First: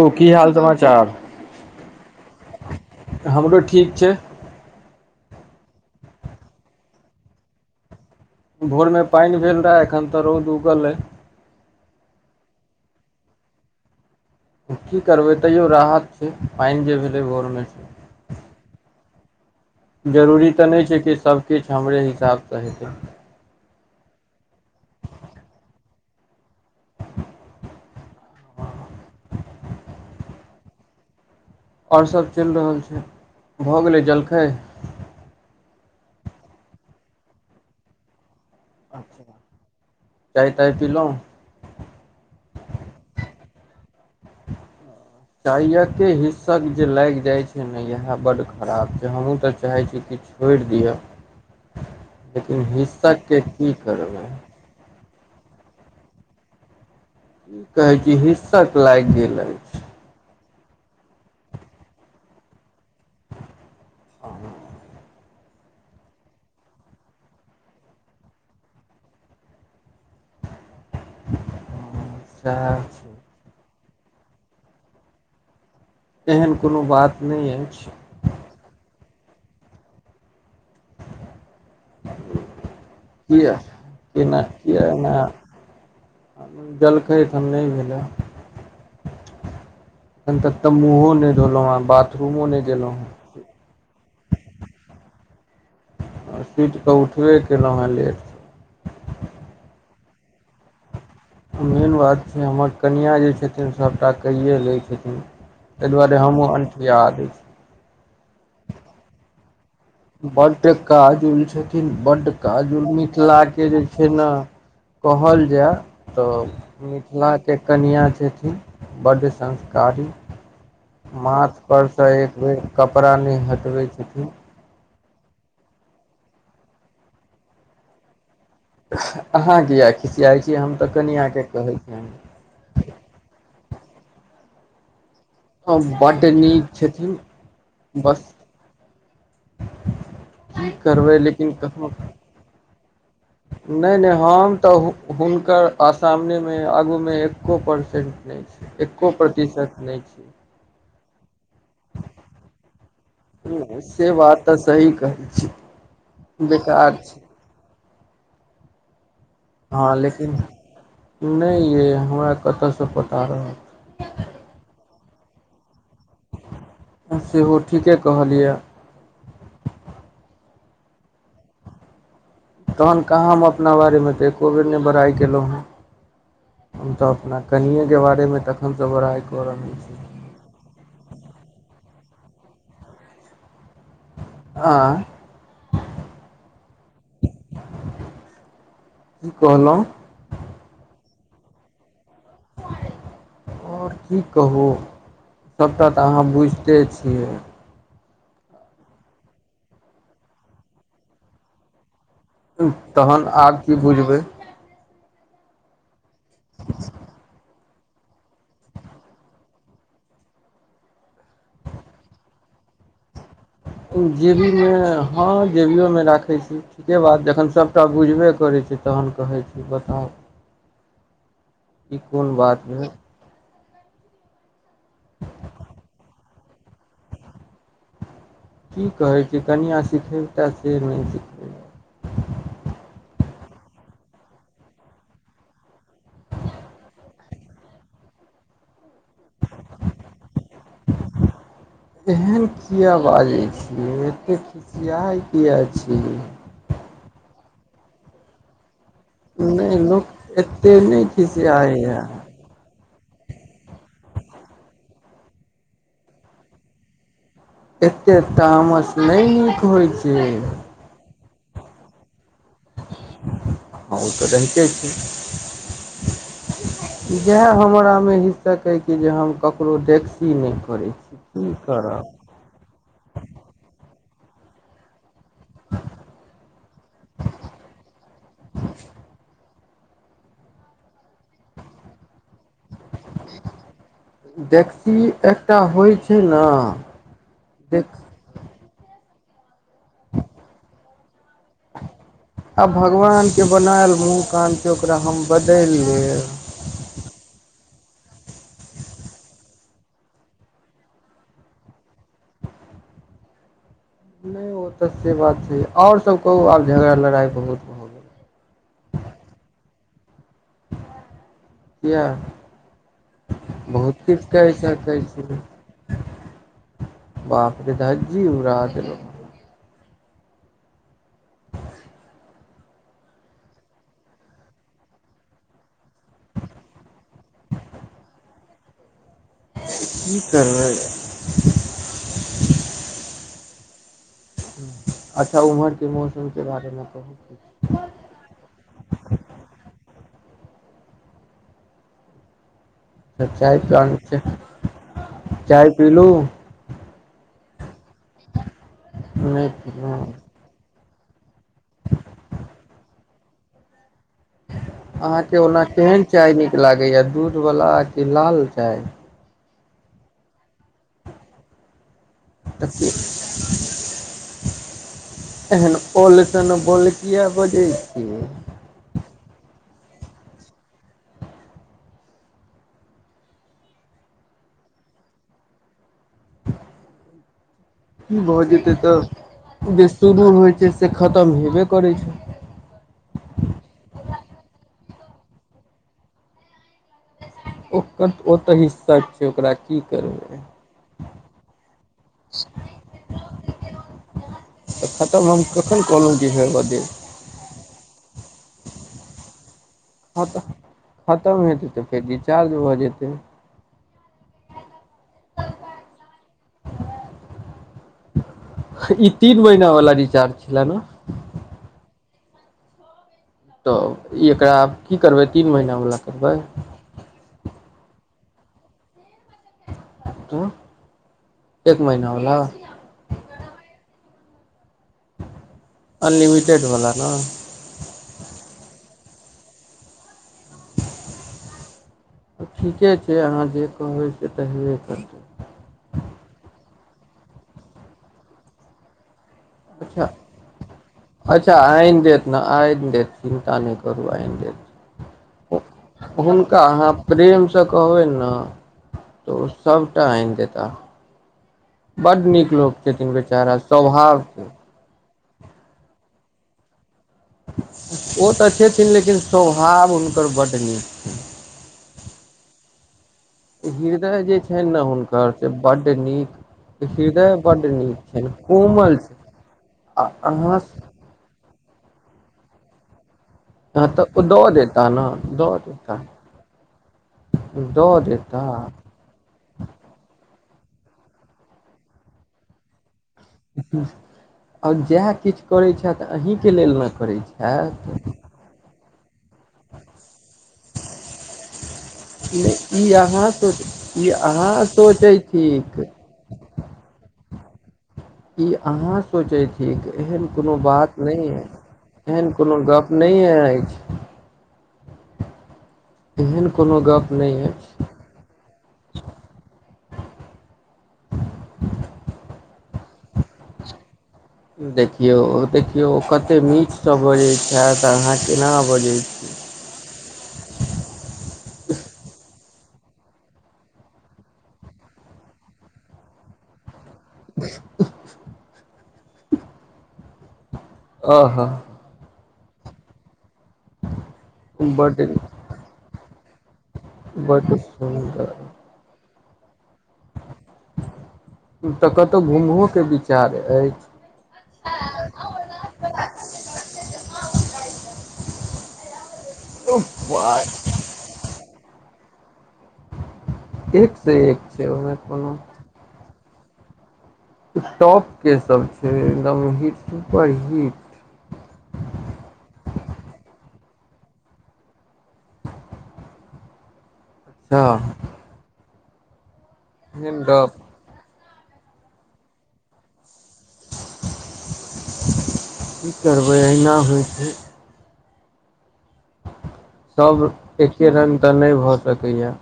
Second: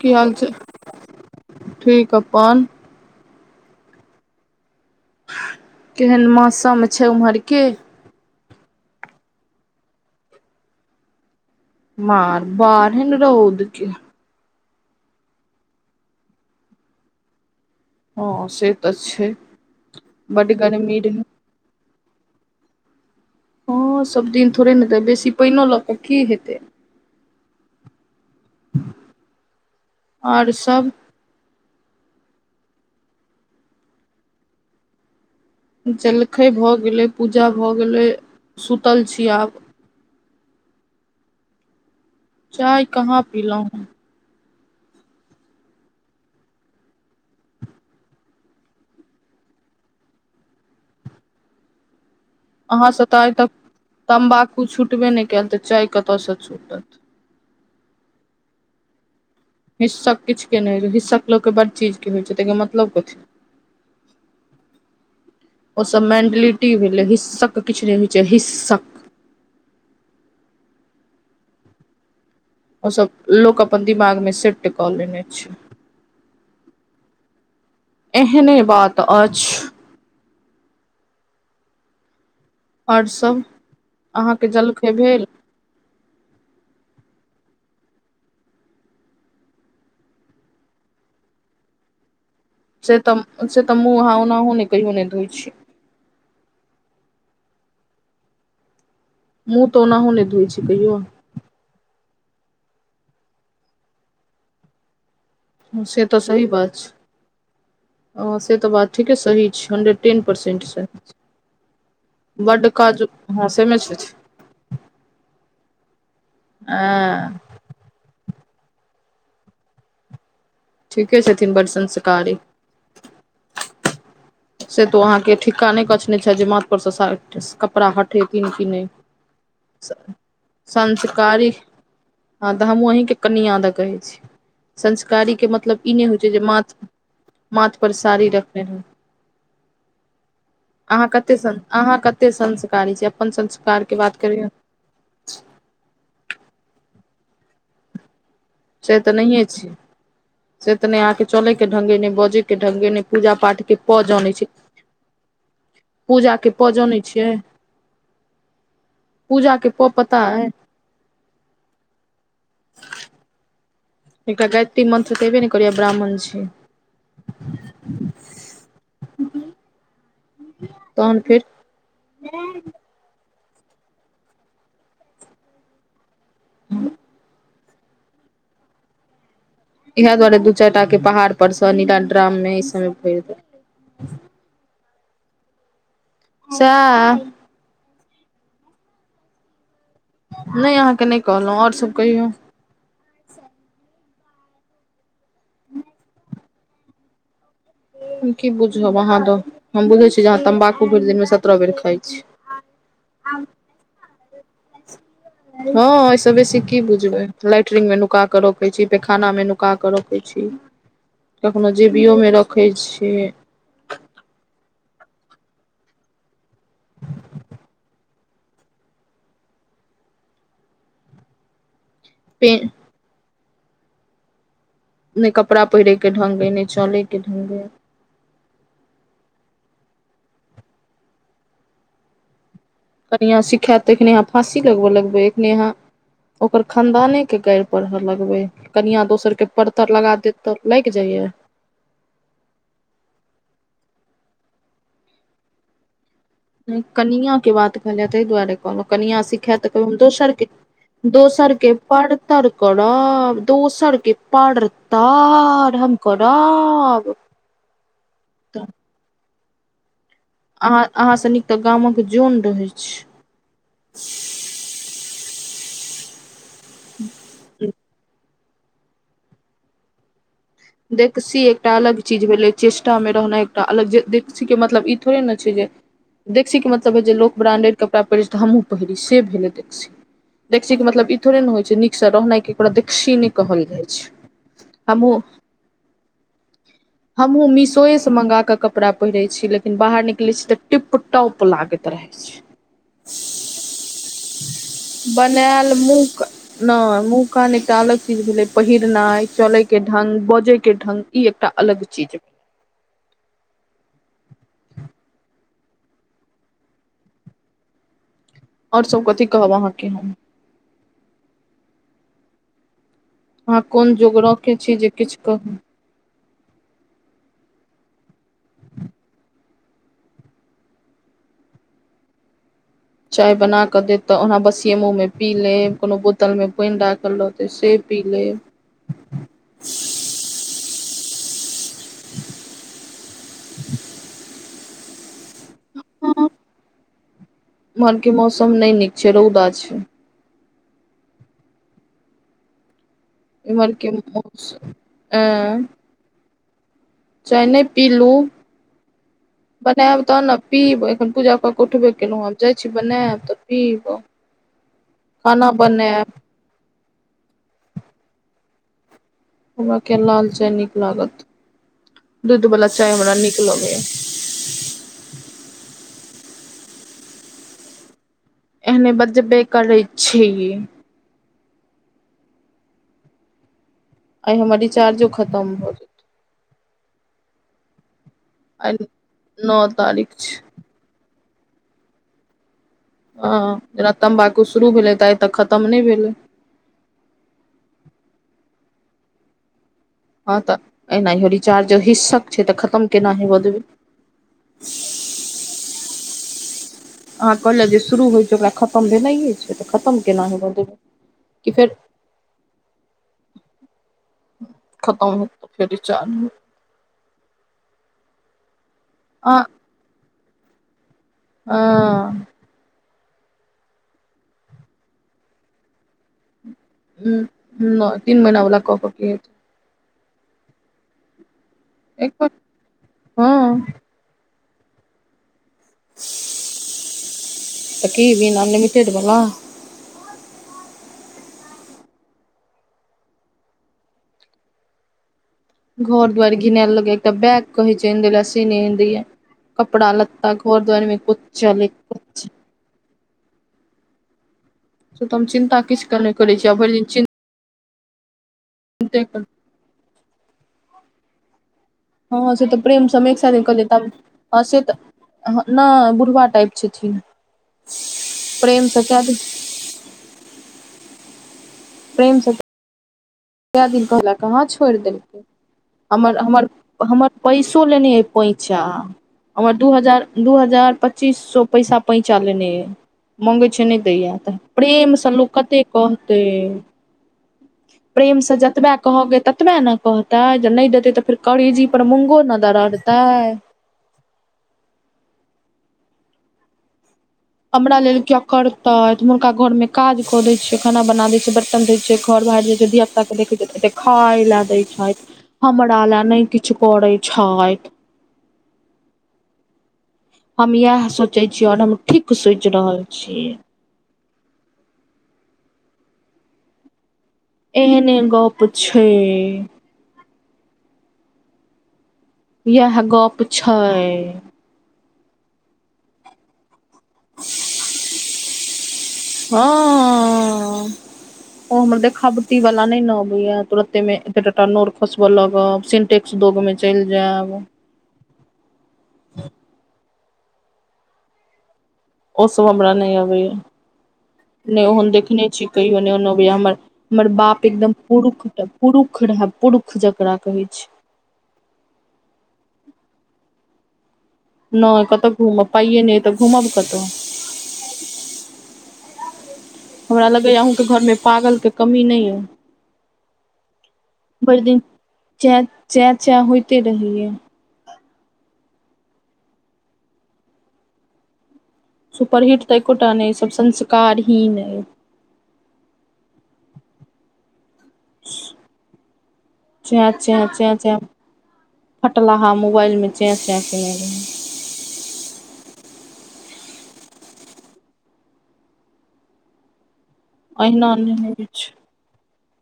की हाल चाल ठीक अपन? हमरो ठीक छैय। केहन मौसम छैय ओम्हरके? भोरमे पानि भेल रहा एखन तऽ रौद उगल ये। मार बारहन रौद के। की करबै तैयो राहत छैय पाइन जे भेलै भोर में। हँ से त छैय। जरूरी त नहि छैय कि सभकिछु हमरे हिसाबसँ हेतै। हँ सब दिन थोड़े नेै बेसी पानि ल क की हेतै। आओर सब। और सभ चलि रहल छै भऽ गेलै जलखै जलखै भऽ गेलै पूजा भऽ गेलै सुतल छी आब चाय ताय पीलोह चाय कहाँ पीलौ है चाय के हिस्सक जे लागि जाइत छै ने इएह बड्ड खराब छै हमहूँ तऽ चाहैत छी किछु भेज दिए [inaudible] लेकिन हिस्सक के की करबै कछ छुटबे नहि कयल तऽ चाय कतयसँ छूटत कि कहे छी हिस्सक लागि गेल अछि हिस्सक किछु के नहि हिस्सक लोक बड़ चीज के होई छै तहि के मतलब कथी आ ओसभ मेंटलिटी भेलै हिस्सक किछु नहि होइत छै हिस्सक सएह ओ छै सभ लोक अपन दिमाग मे सेट कऽ लेने छै एहन कोनो बात नइ अछि एहने बात अछि आओर [inaudible] सभ किया एना अहाँके जलखै कियाने भेल जलखै हम नइ भेलै अभि तक तऽ मुहो नइ धोलो बाथरूमो नहि गेलहुँ से त से तऽ हउ न हउ ने कह ह नहि धइ छी सीतकेऽ उठबे केलहुँ हैं लेट मुँह त ओनाहु ने धोइ छै कहियौ मेन बात छै हमर कनिआँ जे छथिन सभटा कैए लैत छथिन तहि से दुआरे हमहुँ अनठिया दाए छी ओ से तऽ बात ठीके सही छै हंड्रेड टेन परसेंट बड सही काजुल छथिन बड बड्ड काजुल काज हँ मिथिलाके सेमे जे छै छथि ने कहल जाय त मिथिला ऐं के कनआ छथिन बड संस्कारी ठीके छथिन मथ बड्ड पर से संस्कारी एक बेर कपड़ा न हटबय छथि से तो अहा के ठिका ने कछने छै जे माथ पर से सा कपड़ा ह उठेथीन कि नै अहाँ किया स खिसियाइ छी हम तऽ कनिआँके संस्कारी कहै छियनि हँ तऽ हमंहीं कन आदा कहे छी संस्कारी [unintelligible] के मतलब ई नै होइ बड्ड छै जे नीक माथ छथिन माथ पर बस साड़ी रखने रहै की अहाँ करबै कते लेकिन संस कखनो अहाँ कतेक संस्कारी छी अपन संस्कार के नहि बात नहि करियौ हम तऽ हुनकर सामने मे आगूमे एको परसेन्ट नहि छी से तऽ एको नहिये छी प्रतिशत नै छै से तऽ नहि आहाँके चलयके ढग‌ए नहि बजयके ढगेए नहि पूजा पाठ के छै क से जानै बात छै तऽ सही कहै छी पूजाके प बेकार जनै छै छियै पूजा के प हँ पता लेकिन अइ नहि ये हमरा कतै सँ पता रह एकटा गायातत्री मंत्र तऽबे ने करियए ब्राह्मण छी सेहो ठीके कहलियऽ तहन फेर तहन कहाँ हम अपना बारेमे तऽ एको बेेर नहि बड़ाइ केलहुँ हैं हम तऽ अपना कनियेके बारेमे तखनसँ बराइ कऽ रहल छी इएह दुआरे दू चारि टा के पहाड़ पर स नीलाड्राम में इ सब मे भरि दै आँ चाह की कहलो नहि अहाँ के नहि कहलहुँ और सभ कहियौ आओर की कहू सभटा तऽ अहाँ बुझिते छियै हम की बुझब अहाँ द हम बुझै छी जे अहाँ तम्बाकू भरि दिनमे सत्तरह बेर खाइ छी तहन आब की बुझबै ह [inaudible] हँ अय स बेसी की बुझबै लाइट्रंग मे नुका क रोखे छी पेखाना में नुका सुका के रखे छी कखनो जेबियो मे रखे छी जेबीमे हँ जेबियो मे राखैत छी ठीके बात जखन सभटा बुझबे करै छी तहन कहैत छी बताउ ई कोन पे बात रहै नहि कपड़ा पहिरयके ढंग अइ नहि चलयके ढंग अइ की कहैत छी कनिया सिखेता से नहि सख कनिआँ सिखायत तेखने अहाँ फाँसी लगबऽ लगबै एखने अहाँ ओकर खानदाने के गाड़ि पढ़ लगबे कनिया दोसर के परतर लगा देत तऽ लगि जाइया एहन किया बाजै छी एते खिसियाइ किया छी ह्म कनियां के बात कहलिय ताहि दुआरे कोनो कनिया सिखैत नहि तऽ हम लोक दोसर के एते नहि दोसर के खिसियाइये पड़तर तर कड़ब दोसरके पड़तर हम कड़ब एतेक तामस नहि नीक होइत छै अहाँ अहाँ से निक त गामक जोन रहै छै हँ ओ तऽ रहिते छै इहै हमरामे हिस्सक अइ कि जे हम ककरो देखसी नहि करै छी देखसी की एकटा अलग करब चीज भेलै चेष्टा मे रहनाइ एकटा अलग जे देखसी के मतलब ई थोड़े न छै जे देखसीके मतलब हइ जे लोक ब्रांडेड कपड़ा पहिरै छै तऽ हमूँ पहिरी से भेलै देखसी देखसी के मतलब ई थोड़े ने होइ छै नीक से रहनाइ के प्रदीक्षी नै कहल जाइ छै हमहुं टा होइ छै ठीक ने हमहूँ देख मीशोएसँ मंगा कऽ कपड़ा पहिरैत छी लेकिन बाहर निकलैत छी तऽ टिप टॉप लागैत रहै छै आब भगवानके बनायल मुँह कानके ओकरा हम बनायल बदलि लेब मुँह नहि मुँह कान त अलग चीज भेलै पहिरनाइ चले के ढंग बजे के ढंग ई एकटा अलग चीज नहि ओ तऽ से बात छै आओर सब कहू आब झगड़ा लड़ाइ बहुत भऽ गेल और सब कथी कहब अहाँके हम किया अहाँ कोन बहुत जोग किछु कहै रखे जे सकय किछु छी कहू बापरे धजी उरा देल चाय बना के देत त ओना बसीये मुँह मे पी लेब कोनो बोतल मे पानि राखल रहत तऽ से पी लेब की करना य अच्छा उम्हर के मौसम के बारेमे कह इम्हर के मौसम नहि नीक छै रौदा छै चाय इम्हर के पीन छै मौसम अ चाय पीलु चाय नहि पीलु नहि पीलू बनायब तहन पीब एखन पूजा कऽ कऽ उठबे केलहुँ हैं आब जाइ छी बनायब तऽ पीबऽ अहाँके ओना केहन चाय नीक लागैया दूधवला कि लाल चाय हमरा के लाल चाय नीक लागत दूध वाला चाय हमरा नीक लगैया एन ओल तन बोल किया बजै छी एहने बजबे करै छी आइ हमार रीचार्जो खतम हो की भ जेतै आइ नओ त जे तारीख शुरू होइ छै से खतम हेबे करै छै ह जेना तम्बाकू शुरू भेलै तऽ आइ तक खतम नहि भेलै ओकर ओ तऽ हिस्सा छै ओकरा की करू हँ तऽ एनाहि रिचार्जो हिस्सक छै तऽ खतम केना हेबऽ देबै त खत्म हम कखन कहलहुं जे होेयब दे अहाँ कहलियै जे शुरू होइ छै ओकरा खत्म भेनाइए छै तऽ खत्म केना देब हेबय देबै खतम कि फेर हेतै तऽ फेर रिचार्ज भऽ जेतै खतम होत फेर चार ई तीन अहाँ महिना वाला रिचार्ज छलै न ह तऽ ई एकरा आब की करबै तीन महीनावला करबै ह ह तीन महिना ओला क क की त एक महिना बला हँ अनलिमिटेडवला ने त की भी न अनलिमिटेड वला ठीके छै अहाँ जे कहबै से त हेबे करतै घर दुवारि घिनायल लगैया एकटा बैग कहे छैनि आइन सेनहि दय लै कपड़ा अच्छा लत्ता घर दुवारिमे कुछ चल कुछ आ आइन दे चिंता नैकरू आइन देब से तऽ हम चिन्ता किछ के नहि करै छी आ भरि से कहबनि न देख त ओ सबटा आन देता बड्ड हँ से नीक तऽ लोक प्रेम सम छथिन एक साथे क बेचारा दे त स्वभाव से तऽ नै बुढ़वा टाइप छथिन ओ तऽ प्रेमसँ छथिन कए दिन लेकिन स्वभाव हुनकर बड्ड नीक प्रेमसँ कए दिन हृदय कहलक जे हँ छनि छोड़ि ने देलकै हुनकर से बड् हमर हमर नीक हमर हृदय पैसो बड्ड लेने अइ नीक पैंचा कोमल छै हमर दू आ हजार दू अहाँ हजार पच्चीस सौ पैसा पैंचा लेने यै किछ नहि हँ तऽ दैया ओ त दऽ देता प्रेम ने से लोक दऽ कते देता कहते दऽ प्रेम से देता जतबा कहके ततबे ने कहते जे नहि देतै तऽ फेर करेजी पर मूंगो न दररते आर जाह किछ करै छथि अहीँके लेल ने करै छी हमरा लेल किया करतय हुनका घर मे काज क दै छियै खाना बना दय छिये बर्तन धौ छियै घर बाहर जाइ छै धिया नहि ई पुता अहाँ के सोच देखे ई खाय ले देय अहाँ छै सोचै थिक हमरा लै नै किछ करे छै ई अहाँ सोचै छिये की एहन हम कोनो इएह बात नै सोचै छी और हम ठीक अछि एहन सोचि कोनो रहल गप छी नहि य एहन कोनो गप नहि य एहने गप छै [inaudible] इएह गप छै देखियौ देखियौ ओ कते मिठसँ बजैत छथि अहाँ केना बजैत छी हँ [inaudible] ओ हमर देखाबटी वाला नहि नबैय तुरते मेे टटा नोर खुसवा लागव टैक्स दोग में चलि जायब [inaudible] अ ह ओसब हमरा नहि अबै हा नहि ओहन बड देखखने छी कहिओ नहि ओन अबै हमर हमर बाप बड एकदम सुन्दर पुरुख पुरुख रहै पुरुष जकरा कहै छैय। तऽ कतौ घुमहो के विचार अछि? नाहि कत घूमब पाइए नहि तऽ घूमब कत। हमरा लगैया आहुके घर मे पागल के कमी नहि या एक से एक भरि दिन छै ओहिमे कोनो चैन चे चे होइते रहैया। शॅख के सब छैय एकदम हिट सुपर हिट। सुपरहिट तऽ एकोटा नहि या सब संस्कार हीन अय। त चे चे हैंड चे अप चे फटलाहा मोबाइल मे चे चे [unintelligible] की करबै अहिना होइ छैय। सभ अहिना एके नहि रंग होइ तऽ छै नै भऽ सकैया।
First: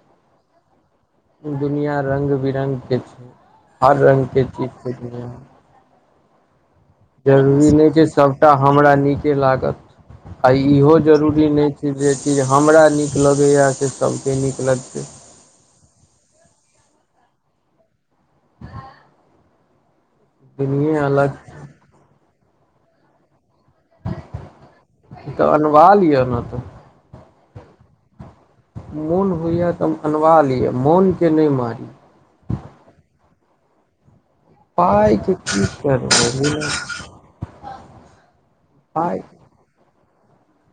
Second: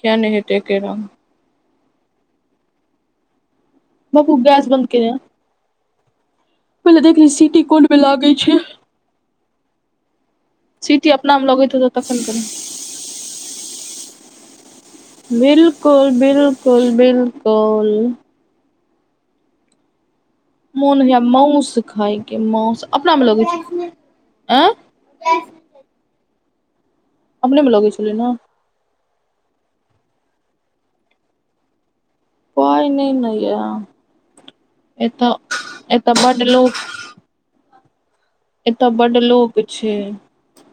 किया नहि हेतै एके रंग। दुनिया रंग बिरंगके छैय हर बाबू रंगके गैस चीज बंद छैय केने आ दुनियामे। पहिले देख ली सीटी जरूरी कोन नहि मे छैय लागै सभटा छै हमरा नीके लागत। आ इहो सीटी अपना जरूरी मे नहि लगैत हेतौ छैय जे तखन कि करही हमरा निक नीक लगैया से सभ के नीक लगतै। बिल्कुल बिल्कुल बिल्कुल दुनिये मोन होयया अलग माऊस खायके माऊस अपना मे लगै आँय तऽ अनवा लिया ने तऽ। हमरे में लगै छलै ने। मोन होइया त अनवा लीया मोनके नहि मारी। पाई नै नऽ या पाइ एतऽ के की एतऽ करबै बड बिना लोक एत्त बड पाइ लोक छैय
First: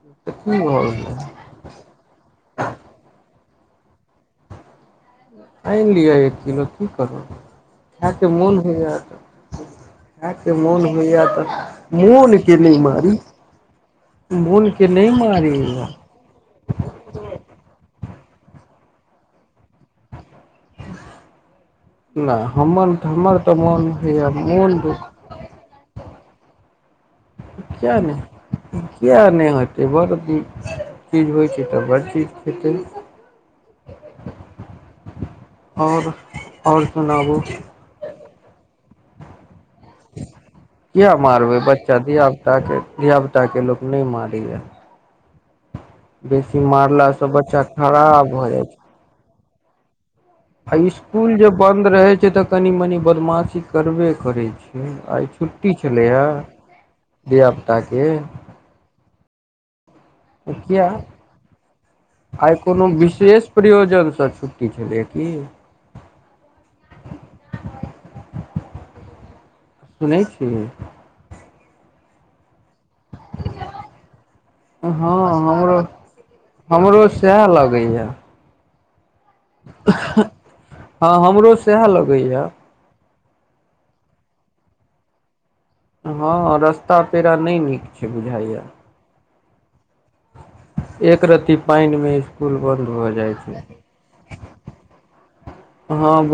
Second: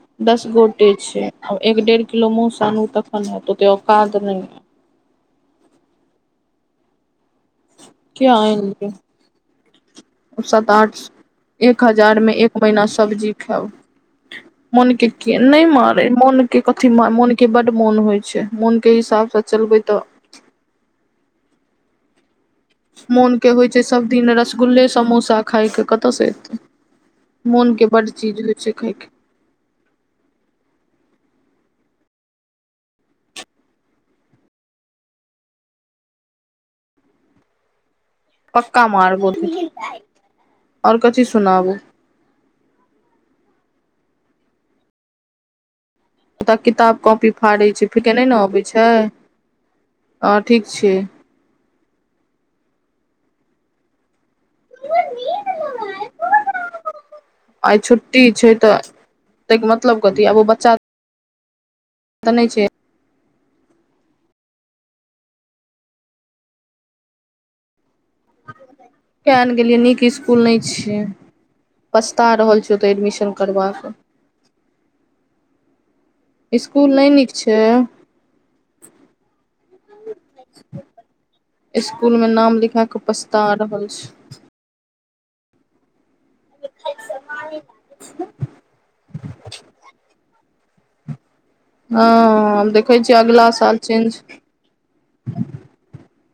के तऽ दस की भऽ गोटे गेलै छैय। एक डेढ़ किलो मऊ स आनु तखन हते ओते औकात न अइन लिअ एक किलो की करब खाय के किया आनि मोन होई या। लियौ [unintelligible] आहाँ के सात मोन आठ होइया तऽ एक हजार मे मोन एक के नहि महीना मारी। सब्जी खायब मोन के नहि मारी [unintelligible] मोन के कथी मोन के बड मोन होई छैय मोन के हिसाब से चलबै तऽ ना हमर मोन हमर के तऽ होइ छैय मोन सभदिन होइया मोन रसगुल्ले दुख समोसा खायके कत सँ अयतै? किया नहि किया नहि होयत? [unintelligible] होइ छैय तऽ बड़ चीज खेतै। आओर आओर सुनाबू। पक्का मारबहु। किया मारबै बच्चा धिया पुता छैय धिया पुता के लोक नहि मारैया। तऽ बेसी किताब मारला से कॉपी बच्चा फाड़ै छैय [unintelligible] के नहि खराब ने भऽ जाइ अबैत छै छैय। आ स्कूल जे बंन्द रहे छैय तऽ कनी मनी बदमाशी करबे करै छैय। आइ छुट्टी छलैय धिया आइ पुता के? छुट्टी छै तऽ तयके मतलब कथि आब ओ बच्चा किया तऽ नहि आइ छै कोनो विशेष प्रयोजनसँ छुट्टी छलै की? [inaudible] कियाने गेलियै नीक सुनै स्कूल छी नहि छियै पछता रहल छी ओतय एडमिशन करबाक। हँ हमरो स्कूल हमरो नहि नीक सैहे छै लगैया। हँ हमरो सैह स्कूल मे लगैया। नाम लिखा कऽ पछता रहल छी। हाँ रस्ता पैरा नहि नीक छै बुझाइया [inaudible] एक रति पइन मे हँ स्कुल बन्द देखै भ छियै जाए अगिला छै साल चेंज हँ